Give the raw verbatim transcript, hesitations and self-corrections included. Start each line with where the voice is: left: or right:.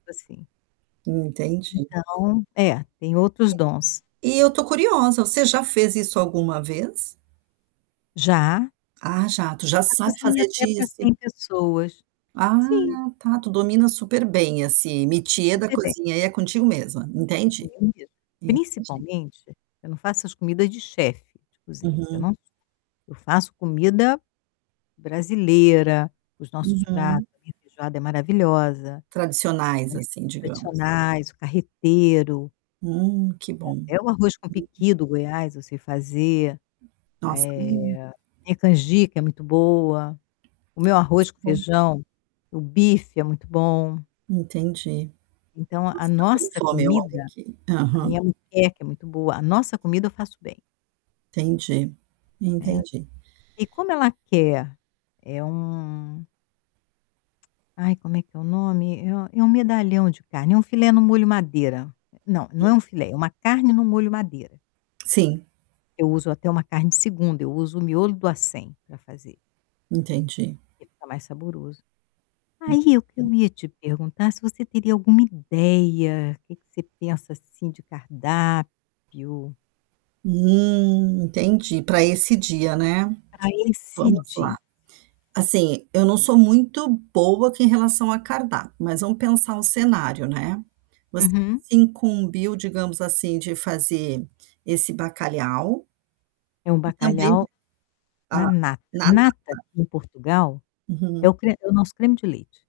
left: Assim.
right: Entendi.
left: Então, é, tem
right: E
left: outros
right: a
left: dons.
right: e eu estou curiosa, você já fez isso alguma vez?
left: Já.
right: Ah, já, tu já
left: A
right: sabe
left: cozinha
right: fazer
left: até para
right: dissi
left: cem pessoas.
right: Ah,
left: Sim.
right: tá, tu domina super bem assim, métier da
left: Super bem.
right: cozinha, aí, é contigo mesma,
left: Eu
right: entendi,
left: tinha medo,
right: entendi.
left: principalmente, eu não faço as comida de chefe cozinha, eu
right: Uhum.
left: não eu faço comida brasileira, os nossos
right: Uhum.
left: pratos, minha feijoada é maravilhosa, né,
right: Tradicionais assim, digamos.
left: tradicionais, carreteiro
right: Hum, que bom.
left: e até o arroz com
right: [unintelligible]
left: piqui do Goiás eu sei fazer, eh,
right: Nossa lin
left: minha canjica é muito boa, o meu
right: Mas
left: arroz com
right: como
left: feijão, o bife é muito bom.
right: Entendi.
left: Então a
right: Nossa, tá dando
left: nossa
right: fome, olha
left: comida
right: aqui,
left: a
right: Aham.
left: minha muqueca é muito boa a nossa comida, eu faço bem.
right: Entendi,
left: Né.
right: entendi.
left: E como ela quer? É um Ai, como é que é o nome? É é um medalhão de carne, é um filé no molho madeira, não, não
right: E
left: é um filé, é uma carne no molho madeira.
right: Sim.
left: Eu uso até uma carne segunda, eu uso o miolo do acém para fazer
right: Entendi.
left: que fica mais saboroso. Aí, o que
right: [unintelligible]
left: eu ia te perguntar se você teria alguma ideia, que que você pensa assim de cardápio?
right: Hum, entendi, para esse dia, né,
left: Ah, esse
right: vamos lá,
left: di
right: assim, eu não sou muito boa em relação a cardápio, mas vamos pensar o cenário, né, você
left: Uhum.
right: se incumbiu, digamos assim, de fazer esse bacalhau,
left: É um
right: e também,
left: bacalhau
right: a
left: na nata.
right: na nata.
left: Nata em Portugal, é
right: Uhum.
left: o cre é o nosso creme de leite.